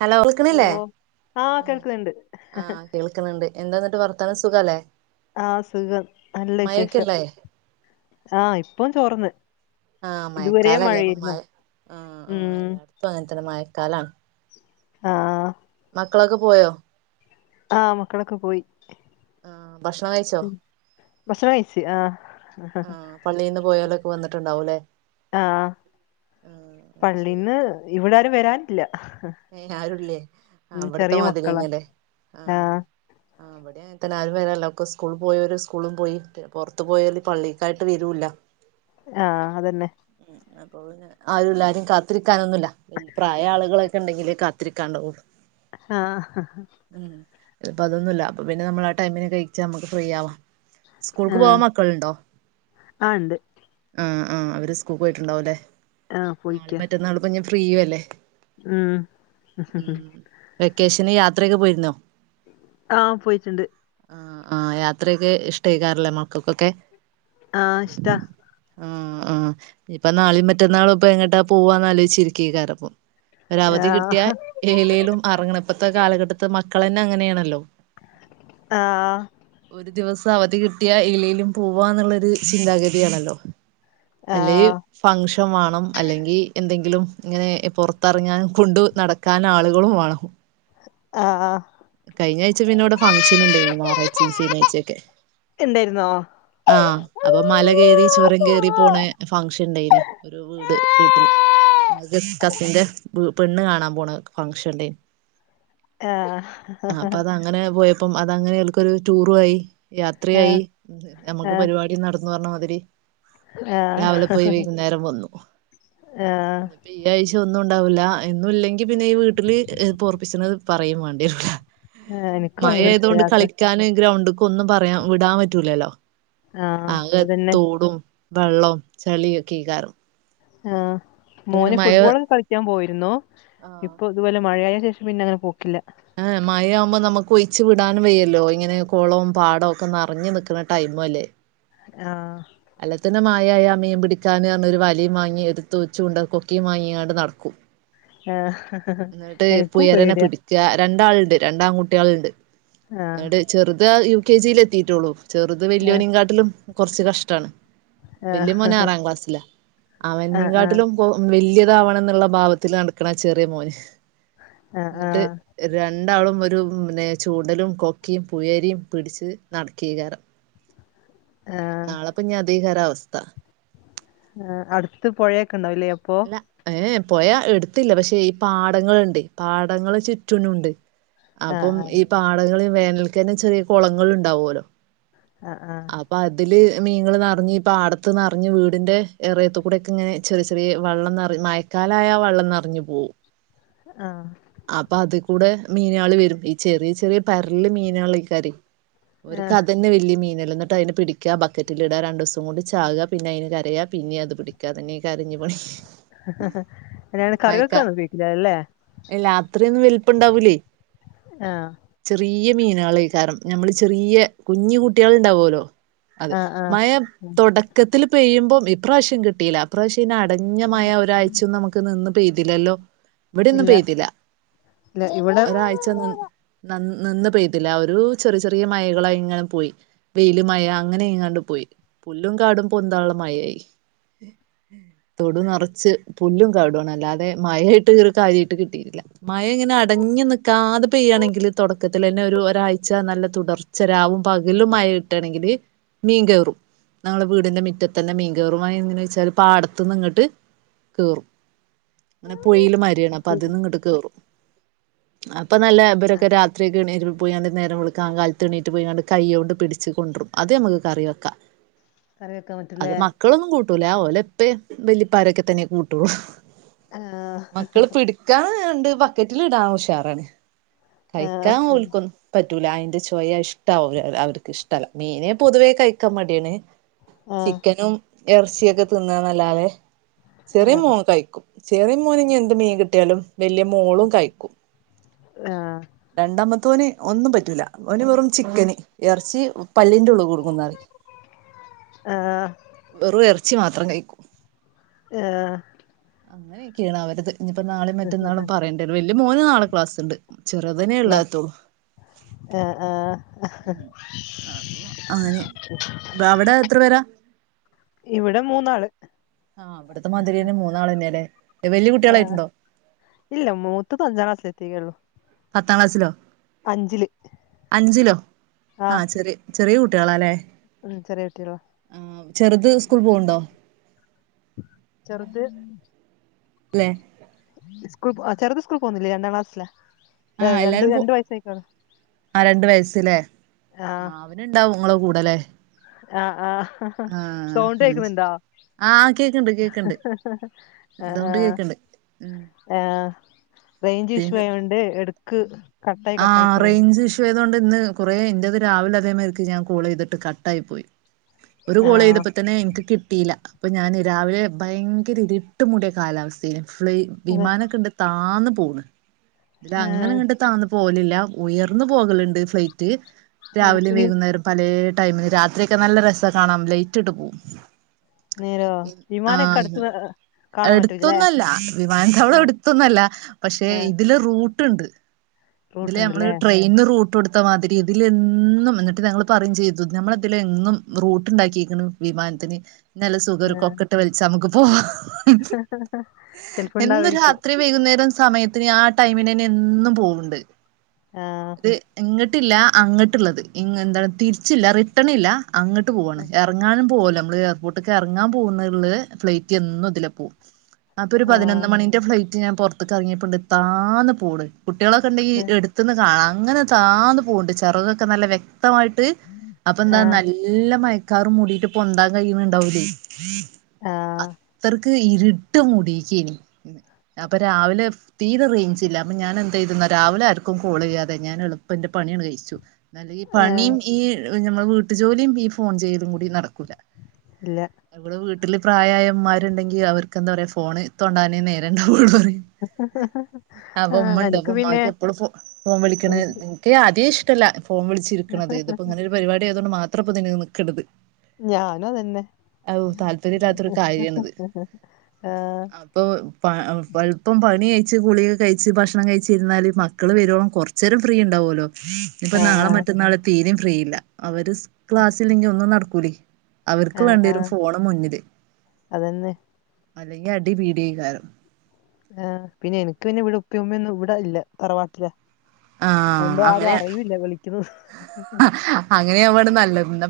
Hello ൾക്ക്ണ്ല്ലേ ആഹ് ഉം കേൾക്കുന്നുണ്ട് ആ കേൾക്ക്ന്ന്ണ്ട് എന്താന്ന്ട്ട് വർത്താനം സുഖല്ലേ? ആ സുഖം നല്ല വിശേഷം മഴക്കല്ലേ ആ ഇപ്പം ചോറ്ന്ന് ആഹ് മഴക്കാലം അല്ലേ, മഴ ആഹ് ആഹ് ഉം എല്ലായിടത്തും അങ്ങനെ തന്നെ മഴക്കാലാണ്. ആഹ് മക്കളൊക്കെ പോയോ? ആഹ് മക്കളൊക്കെ പോയി ആഹ് ഭക്ഷണം കഴിച്ചോ മെസ്സേജ് അയച്ച് ആഹ് പള്ളയിൽന്ന് പോയാലൊക്കെ വന്നിട്ടണ്ടാവുംല്ലേ ആഹ് അത് ശരി പള്ളീന്ന് ഇവിടാരും വരാനില്ല ഏയ് ആരുല്ലേ ആ ഉം അവിടുത്തെ ചെറിയ മക്കളാ മാതിരിന്നല്ലേ ആഹ് ആഹ് അവടെ എത്തന ആരും വരാനില്ല ഒക്കെ സ്കൂൾ പോയവര് സ്കൂളും പോയി പുറത്ത് പോയവൽ പള്ളിക്കായിട്ട് വരൂല്ല ആഹ് അതന്നെ മ്ഹ് അപ്പൊ പിന്നെ ആരും ഇല്ല ആരും കാത്തിരിക്കാനൊന്നുല്ല പ്രായായ ആളുകളെ ണ്ടെങ്കിലെ കാത്തിരിക്കാണ്ടാവു ആഹ് മ്ഹ് ഇതീപ്പ അതൊന്നുല്ല അപ്പ പിന്നെ നമ്മൾ ആ ടൈമിന് കഴിച്ചാ നമുക്ക് ഫ്രീ ആവാം. സ്കൂൾക്ക് ആഹ് പോവാൻ മക്കളുണ്ടോ? ആഹ് ഇണ്ട് ആഹ് ആഹ് അവര് സ്കൂൾ പോയിട്ടുണ്ടാവും അല്ലേ? ആഹ് നാളെ മറ്റന്നാ ളിപ്പോൾ ഞാൻ ഫ്രീയും അല്ലേ? ആഹ് മ്ഹ് വെക്കേഷന് യാത്രയൊക്കെ പോയിരുന്നോ? ആഹ് പോയിട്ടുണ്ട്. ആഹ് ആഹ് യാത്രയൊക്കെ ഇഷ്ടായി കാറിലെ മക്കൾക്കൊക്കെ? ആഹ് ഇഷ്ടാ. ആഹ് ആഹ് ഇപ്പൊ നാളെയും മറ്റന്നാളും ഇപ്പ എങ്ങോട്ടാ പോവാന്ന് ആലോചിച്ചിരിക്കേ കാറിപ്പം ഒരവധി കിട്ടിയ ആഹ് ഏലേലും അറങ്ങണം ഇപ്പോഴത്തെ കാലഘട്ടത്ത് മക്കൾ തന്നെ അങ്ങനെയാണല്ലോ ആഹ് ഒരു ദിവസം അവധി കിട്ടിയ ഇലയിലും പോവാന്നുള്ളൊരു ചിന്താഗതിയാണല്ലോ അല്ലെങ്കിൽ ആഹ് ഫങ്ഷൻ വേണം അല്ലെങ്കിൽ എന്തെങ്കിലും ഇങ്ങനെ പൊറത്തിറങ്ങാൻ കൊണ്ട് നടക്കാൻ ആളുകളും വേണം ആഹ് കഴിഞ്ഞാഴ്ച്ച പിന്ന ഇവിടെ ഫങ്ഷൻ ഉണ്ടായി ഞായറാഴ്ചയും ഈ ശനിയാഴ്ച ഒക്കെ എന്തായിരുന്നോ? ആഹ് അപ്പൊ മല കയറി ചുരം കേറി പോണ ഫംഗഷൻ ഉണ്ടായിന് ഒരു വീട് വീട്ടിൽ ഒരു കസിന്റെ പെണ്ണ് കാണാൻ പോണ ഫങ്ഷൻ ഉണ്ടാ ആഹ് അങ്ങനെ പോയപ്പം അതങ്ങനെ ഓൽക്കൊരു റ്റൂറുആയി, ആഹ് യാത്യായി. നമുക്ക് ആഹ് പരിപാ ടിം നടന്നുഅർഞ്ഞ മാതിരി ആഹ് രാവിലെ പോയി വൈകുന്നേരം വന്നു ആഹ് ഈ ആഴ്ച ഒന്നും ഉണ്ടാവൂല. എന്നും ല്ലെങ്കിപിന്നെ ഈ വീട്ടില് പൊർപ്പിച്ച്ണഅ് പറയും വേണ്ട്യരൂലാ... എനിക്ക് മഴ ഭയങ്കര ഇഷ്ട ആയതോണ്ട് യാത്ര കളിക്കാന് ഗ്രൗണ്ട്കൊന്നും പറയാ വിടാൻ പറ്റൂലല്ലോ ആഹ് ആകെ അതന്നെ തോടും വെള്ളം ചളിയൊക്കെഏകാരം ആ.. മോന് ഫുട്ബോള് കളിക്കാൻ പോയിരുന്നു. ആഹ് ഇപ്പൊ അതുപോലെ മഴയായ ശേഷം പിന്നെ അങ്ങനെ പോക്കില്ല ഏ മഴയാവുമ്പോൾ നമുക്ക് ഒഴിച്ച് വിടാനും വയ്യല്ലോ, ഇങ്ങനെ കൊളവും പാടവും ഒക്കെ നറഞ്ഞു നിക്കുന്ന ടൈമുഅല്ലേ ആഹ് അല്ലത്തന്നെ മഴായ മീൻ പിടിക്കാന്ർഞ്ഞൊരു വലിയും വാങ്ങി ഒരു ചൂണ്ടൽ കൊക്കിയുംവാങ്ങിക്കാണ്ട് നടക്കും ആഹ്ഹഹഹ എനിക്കും പേടിയ ര രണ്ടാൾണ്ട്. രണ്ടാൺകുട്ടിയാളുണ്ട്. ആഹ് ന്നട് ചെറുത യു കെ ജിൽ എത്തിട്ടൊള്ളൂ.. ചെർത് ആഹ് വല്യോനിംങ്കാട്ടിലും കൊർച്ച് കഷ്ടം ആഹ് വല്യമോനാറാം ക്ലാസ്സില. അവനിം ആഹ് ആഹ് കാട്ടിലും പ്പൊ വല്യതാവണം ന്ന്ള്ള ഭാവത്തിൽ നടക്കണ ചെറിയ മോന്. ആഹ് ന്നിട്ട് ആഹ് രണ്ടാളും ഒരു പിന്നെ ചൂണ്ടലും കൊക്കും പുയരിയും പിടിച്ച് നടക്കീകാരം ആഹ് നാളെപ്പഞ്ഞ് അതേയ്കാരവസ്ഥ. ഏഹ്., അടുത്ത് പൊഴൊക്കെണ്ടാവുലേ അപ്പൊ? ഏയേയെ, പൊഴ എടുത്തില്ല. പക്ഷെ, ഈ പാടങ്ങള്ണ്ട്. പാടങ്ങൾ ചുറ്റ്നും ണ്ട്. അപ്പം ആഹ് ഈ പാടങ്ങളീ വേനൽക്കന്നെ ചെറിയ കുളങ്ങൾ ഉണ്ടാവോല്ലോ ആഹ്, ആഹ്. അപ്പൊ, അതില് മീങ്ങൾ നിറഞ്ഞ്, ഈ പാടത്ത് നിറഞ്ഞ്, വീടിൻ്റെ എറയത്ത് കൂടൊക്കെ ഇങ്ങനെ ചെറിയ ചെറിയ വെള്ളം നറ മഴ ക്കാലായ വെള്ളം നറഞ്ഞു പോവും ആഹ് അപ്പൊ അതികൂടെ മീനാൾ വരും ഈ ചെറിയ ചെറിയ പരല് മീനാളേകേരം ഓര്ക്ക് ആഹ് അത് തന്നെ വലിയ മീനല്ലെ ന്നട്ട് അതിനെ പിടിക്കുക ബക്കറ്റിൽ ഇട രണ്ടു ദിവസം കൊണ്ട് ചാവുക പിന്നെ അതിന് കരയാ പിന്നേം അത് പിടിക്കുക അത് തന്നേയ്കേരംഞ്ഞ് പണി അല്ലാണ്ട്, കറിവെക്കാനുപയോഗിക്കില്ല അല്ലെ? എല്ല, അത്രയൊന്നും വെൽപ്പണ്ടാവൂലേയ്. ആഹ് ചെറിയ്യെ മീനാളേയ്ക്കാരം. ഞമ്മള് ചെറിയ്യെ കുഞ്ഞു കുട്ട്യാളുണ്ടാവോലോ? അതെ ആഹ് ആഹ് മഴ ഉം തുടക്കത്തിൽ പെയ്യുമ്പം ഇപ്രാവശ്യം കിട്ടീല ഇപ്രാവശ്യം അയ്‌ന്, അടഞ്ഞ മഴ ഒരാഴ്ച ഒന്നും നമുക്ക് നിന്ന് പെയ്തില്ലല്ലോ? ഇവിടെ ഒന്നും ഇല്ല പെയ്തി ട്ടില ഇല്ല ഇവിടെ ഒരാഴ് ച്ച നി, നിന്ന് പെയ്തിലാ. ഒരു ചെറിയ, ചെറിയ മഴകളായിങ്ങനെ പോയി. വെയില് മഴ അങ്ങനങ്ങാണ്ട് പോയി പുല്ലും കാടും പൊന്താള്ള മഴയായി തൊടു നിറച്ച് പുല്ലും കാടും ആണ് അല്ലാതെ മഴയായിട്ട് കാര്യായിട്ട് കിട്ടീട്ടി ല്ല മഴ ഇങ്ങനെ, അടങ്ങി നിക്കാതെ പെയ്യാണെങ്കില്, തുടക്കത്തിലെന്നെ ഒരു, ഒരാഴ്ച നല്ല തുടർ ച്ച രാവും, പകലും മഴ കിട്ടാണെങ്കില് മീൻ കേറും. ഞങ്ങളെ വീടിന്റെ മിറ്റത്തെന്നെ മീൻ കേറും അതെങ്ങനേന്ന് വെച്ചാല് പാടത്ത് നിന്ന് ഇങ്ങോട്ട് കേറും അങ്ങനെ പുയീല് മര്യണപ്പ അപ്പ ഇ- അതിന്ന്ങ്ങട്ട് കേറും. അപ്പൊ, നല്ല ഇബരൊക്കെ രാത്രി ക്കെണീ പുഴേന്ന് നേരം വെളുക്കാൻ കാലത്ത് എണീറ്റ് പൊയ്ങ്ങാണ്ട്, കൈയോണ്ട് പിടിച്ച് കൊണ്ട്രും. അത്, ഞമ്മക്ക് കറി വെക്കാ.. കറി വെക്കാൻ പറ്റുംലേ മക്കളൊന്നും കൂട്ടൂല ഓലെ ഇപ്പേം വല്ലി പ്പാരൊക്കെത്തന്നെ കൂട്ടുള്ളൂ ആഹ് മക്കള് പിടി ക്കാണ്ട് ബക്കറ്റിൽ ഇടാൻ ഉഷാറാണ്. ആഹ് കഴിക്കാൻ ഓൽക്കൊന്നും പറ്റൂല. അയിന്റെ ചൊയ ഇഷ് ഇഷ്ട്ടാവൂല അവർക്ക് ഇഷ്ട്ടല്ല മീനേ പൊതുവേ കഴിക്കാൻ മടിയാണ് ആഹ് ചിക്കനും എറച്ചിയൊക്കെ തിന്നാന്നല്ലാതെ, ചെറിയേ ആഹ് മോൻ കഴിക്കും. ചെറിയ മോന് ഇനി എന്ത് മീൻ കിട്ട് ട്ട്യാലും വലിയ മോളും കഴിക്കും ആഹ് രണ്ടാമത്തവന് ഒന്നും പറ്റൂല ഓന് വെറും ചിക്കൻ എറച്ചി പല്ലിന്റെ ഉള്ളിൽ കുടുങ്ങുംന്ന് പറയും ആഹ് വെറും എറച്ചി മാത്രം കഴിക്കും. ഏഹ് അങ്ങനൊക്കേണ് അവരത്. ഇഞ്ഞിപ്പോ നാളീം, മറ്റന്നാളും പറയണ്ടരൂലാ, വല്യ മോന് നാളെ ക്ലാസ്ണ്ട്. ചെറ്ത് നെ ക്ലാ ഇള്ളാത്തൊള്ളൂ. ആഹ് ആഹ് അപ്പൊ അങ്ങനെ അവിടെ എത്ര പേരാ? ഇവ്ടെ മൂന്നാള്. ആഹ്, ഇവിടുത്തെ മാതിരി ന്നെ മൂന്നാളെന്നെ ലേ? വല്യ ആഹ് കുട്ടിയാളായിട്ട്ണ്ടോ? ഇല്ല, മൂത്തത് അഞ്ചാം ക്ലാസ്സിലെത്തീക്കേള്ളൂ. പത്താം ക്ലാസ്സിലോ? അഞ്ചിലോ? ആ ആഹ് ചെറിയ ചെറിയ കുട്ടികളാല്ലേ.. ഉം ചെറിയ കുട്ടികളാ ചെർത് സ്കൂൾ പോവ്ണ്ടോ? ചെർത് ല്ല്യേ സ്കൂൾ, ചെറുത് സ്കൂൾ പോകുന്നില്ലേ! രണ്ടാം ക്ലാസിലാ. ഏഹ്! ആഹ് രണ്ട്, എല്ലാരും പോ രണ്ട് വയസ്സയ്ക്ക്ണ്. ആഹ് ഓന്ണ്ടാവും ങ്ങളെ കൂടെലേ? ആഹ്, ആഹ്. സൗണ്ട് ഉം കേക്ക്ണ് ണ്ടാ? ആഹ്, കേക്ക്ണ്ട്, കേക്ക്ണ്ട്. സൗണ്ട് കേക്ക്ണ്ട്. ആ... റേഞ്ച് ഇഷ്യൂ പിന്നെ ആയൊണ്ട് എടക്ക് കട്ടായി കട്ടായി പോവ്ണ്ട് യതുകൊണ്ട് ഇന്ന് കുറേ ഇന്റത് രാവില തേമാര്ക്ക് ഞാൻ കോളെയ്തിട്ട് കട്ടായി പോയി ഒരു ആഹ് കോളയ്തപ്പോ തന്നെ എനിക്ക് കിട്ടീല പ്പ ഞാൻ രാവിലെ ഭയങ്കര ഇരിട്ട്മൂടിയ കാലാവസ്ഥേനി. ഫ്ലൈ അതെ വിമാനക്കണ്ട് താന്നു പോണ്. [unintelligible] ആഹ് അങ്ങനങ്ങട്ട് താന്നു പോകടലില്ല. ഉയർന്നു പോകല്ണ്ട്. ഫ്ലൈറ്റ് ആഹ് രാവില്യും വി വൈകുന്നേരം പലേ ടൈമിന്. രാത്രിയൊക്കെ നല്ല രസാ കാണാം. ലൈറ്റ് ഇട്ട് പോവും നേരോ ആഹ് വിമാനക്കട്ത്ത് [inaudible] എടുത്തൊന്നല്ല. വിമാനത്താവളം ആഹ് എടുത്തൊന്നല്ല. പക്ഷെ ആഹ് ഇതിലെ റൂട്ട്ണ്ട് ഇതില് നമ്മള് റൂട്ട്ണ്ടല്ലേ രു ട്രെയി ഇന്ന് റൂട്ടൊടുത്തമാതിരി തിലെന്നും ന്നിട്ട് ഞങ്ങള് പറ്യും ചെയ്തു, ഞമ്മളെ തിലെന്നും റൂട്ട് ണ്ടാക്കിക്ക്ണ് വിമാൻതിന് നല്ല സുഖ ഒരു ആഹ് കൊക്കട്ട് വൽച്ചാ അമ്മക്ക് പോവാ. ചെലപ്പോ എന്നും ഇണ്ടാവായിരിക്കും രാത്രി വൈകുന്നേരം സമയത്തിന് ആ ടൈമിനെന്നെ എന്നും പോവ്ണ്ട് ആഹ് ത് ഇങ്ങിട്ടില്ല അങ്ങിട്ട്ള്ളത്. ഇങ്ങ എന്താ തിരിച്ചില്ല. റിട്ടൺ ഇല്ല അങ്ങട്ട് പോവ്വാണ്. എറങ്ങാനും പോവ്വല്ലോ നമ്മള് എയർപോർട്ട് എർങ്ങാൻ പോവുന്ന്ള്ള ഫ്ലൈറ്റ് എന്നും തില പോവും. അപ്പൊരു പതിനൊന്ന് ആഹ് മണിന്റെ ഫ്ലൈറ്റ് ഞാൻ പൊർത്ത്ക്കർങ്യപ്പണ്ട് താന്ന് പോണ്. കുട്യളൊക്കെ ണ്ടെങ്കിൽ എടുത്തന്ന് കാണാ. അങ്ങനെ താന്ന് പോവ്ണ്ട്. ചെറകൊക്കെ നല്ല വ്യക്തമായിട്ട്, അപ്പൊന്താ ആഹ് നല്ല നല്ല മഴക്കാറും മൂടിട്ട് പൊന്താൻ കയ്യ്ണ് ണ്ടാവൂലേയ് ആഹ് ത്രർക്ക് ഇരുട്ട് മൂടിക്കേനി. അപ്പരാവിലെ തീരെ റൈഞ്ചില്ല. അപ്പ ഞാൻ എന്ത്യ്തന്നാ രാവിലെ ആർക്കും കോളെയ്യാതെ ഞാൻ എളുപ്പന്റെ പണിയാണ്ട് കഴിച്ചു അല്ലെ ഈ ഏഹ് പണിയും ഈ ഞമ്മൾ വീട്ടുജോലിയും ഈ ഫോൺ ചെയ്യലും കൂടി നടക്കൂല ഇല്ല മ്മളെ വീട്ടില് പ്രായായഉമ്മാര് ണ്ടെങ്കിൽ അവർക്ക്ന്താ പറയാ ഫോണ് തൊണ്ടാനേ നേരണ്ടാവൊള്ളൂറയും അപ ആഹ് ഉമ്മ ഉണ്ട് എനക്ക് പിന്നെ ഉമ്മാക്ക് എപ്പളും ഫോൺ ഫോം വിളിക്കണ. എനിക്ക് ഇൻക് ആദ്യേ ഇഷ്ടല്ല ഫോം വിളിച്ചിരിക്ക്ണത്. ഇതിപ്പ ഇങ്ങനൊരു പരിപാടി! ! ! ! ! ! ! ! ! ! അതൊണ്ട് മാത്രപ്പതിന് നിക്കട്ത് ഞാനു അതന്നെ താല്പര്യം ഇല്ലാത്തൊരു ആഹ് [inaudible] ഇപ്പോൾ പ പലപ്പം പണി കഴിച്ച് ഗളികെ കഴിച്ചച്ച് ഭക്ഷണം കഴിച്ചിരുന്നാല് [unintelligible] മക്കള് വരുവോള കൊറച്ച നേരം ഫ്രീ ഉണ്ടാവല്ലോ ഇപ്പൊ ആഹ് നാളെ ആഹ് മറ്റന്നാള തീരയും ഫ്രീയില്ല അവര് ക്ലാസ്സിലെങ്കി ഒന്നും നടക്കൂല അവർക്ക് ആഹ് വേണ്ടി വരും ആഹ് ഫോണ് മുന്നില് അതന്നെ അല്ലെങ്കിൽ അടിപീഡകാരം ആ പിന്ന എനിക്ക് പിന്നെ ഇവിടെ ഉപ്പമ്മൊന്നും ഇവിട ഇല്ല തറവാട്ടില അതുകണ്ട് ആഹ് ആരും അങ്ങനെ അറിവല്ല വിളിക്കുന്നു [inaudible] അങ്ങനെ അവാണ് നല്ലത്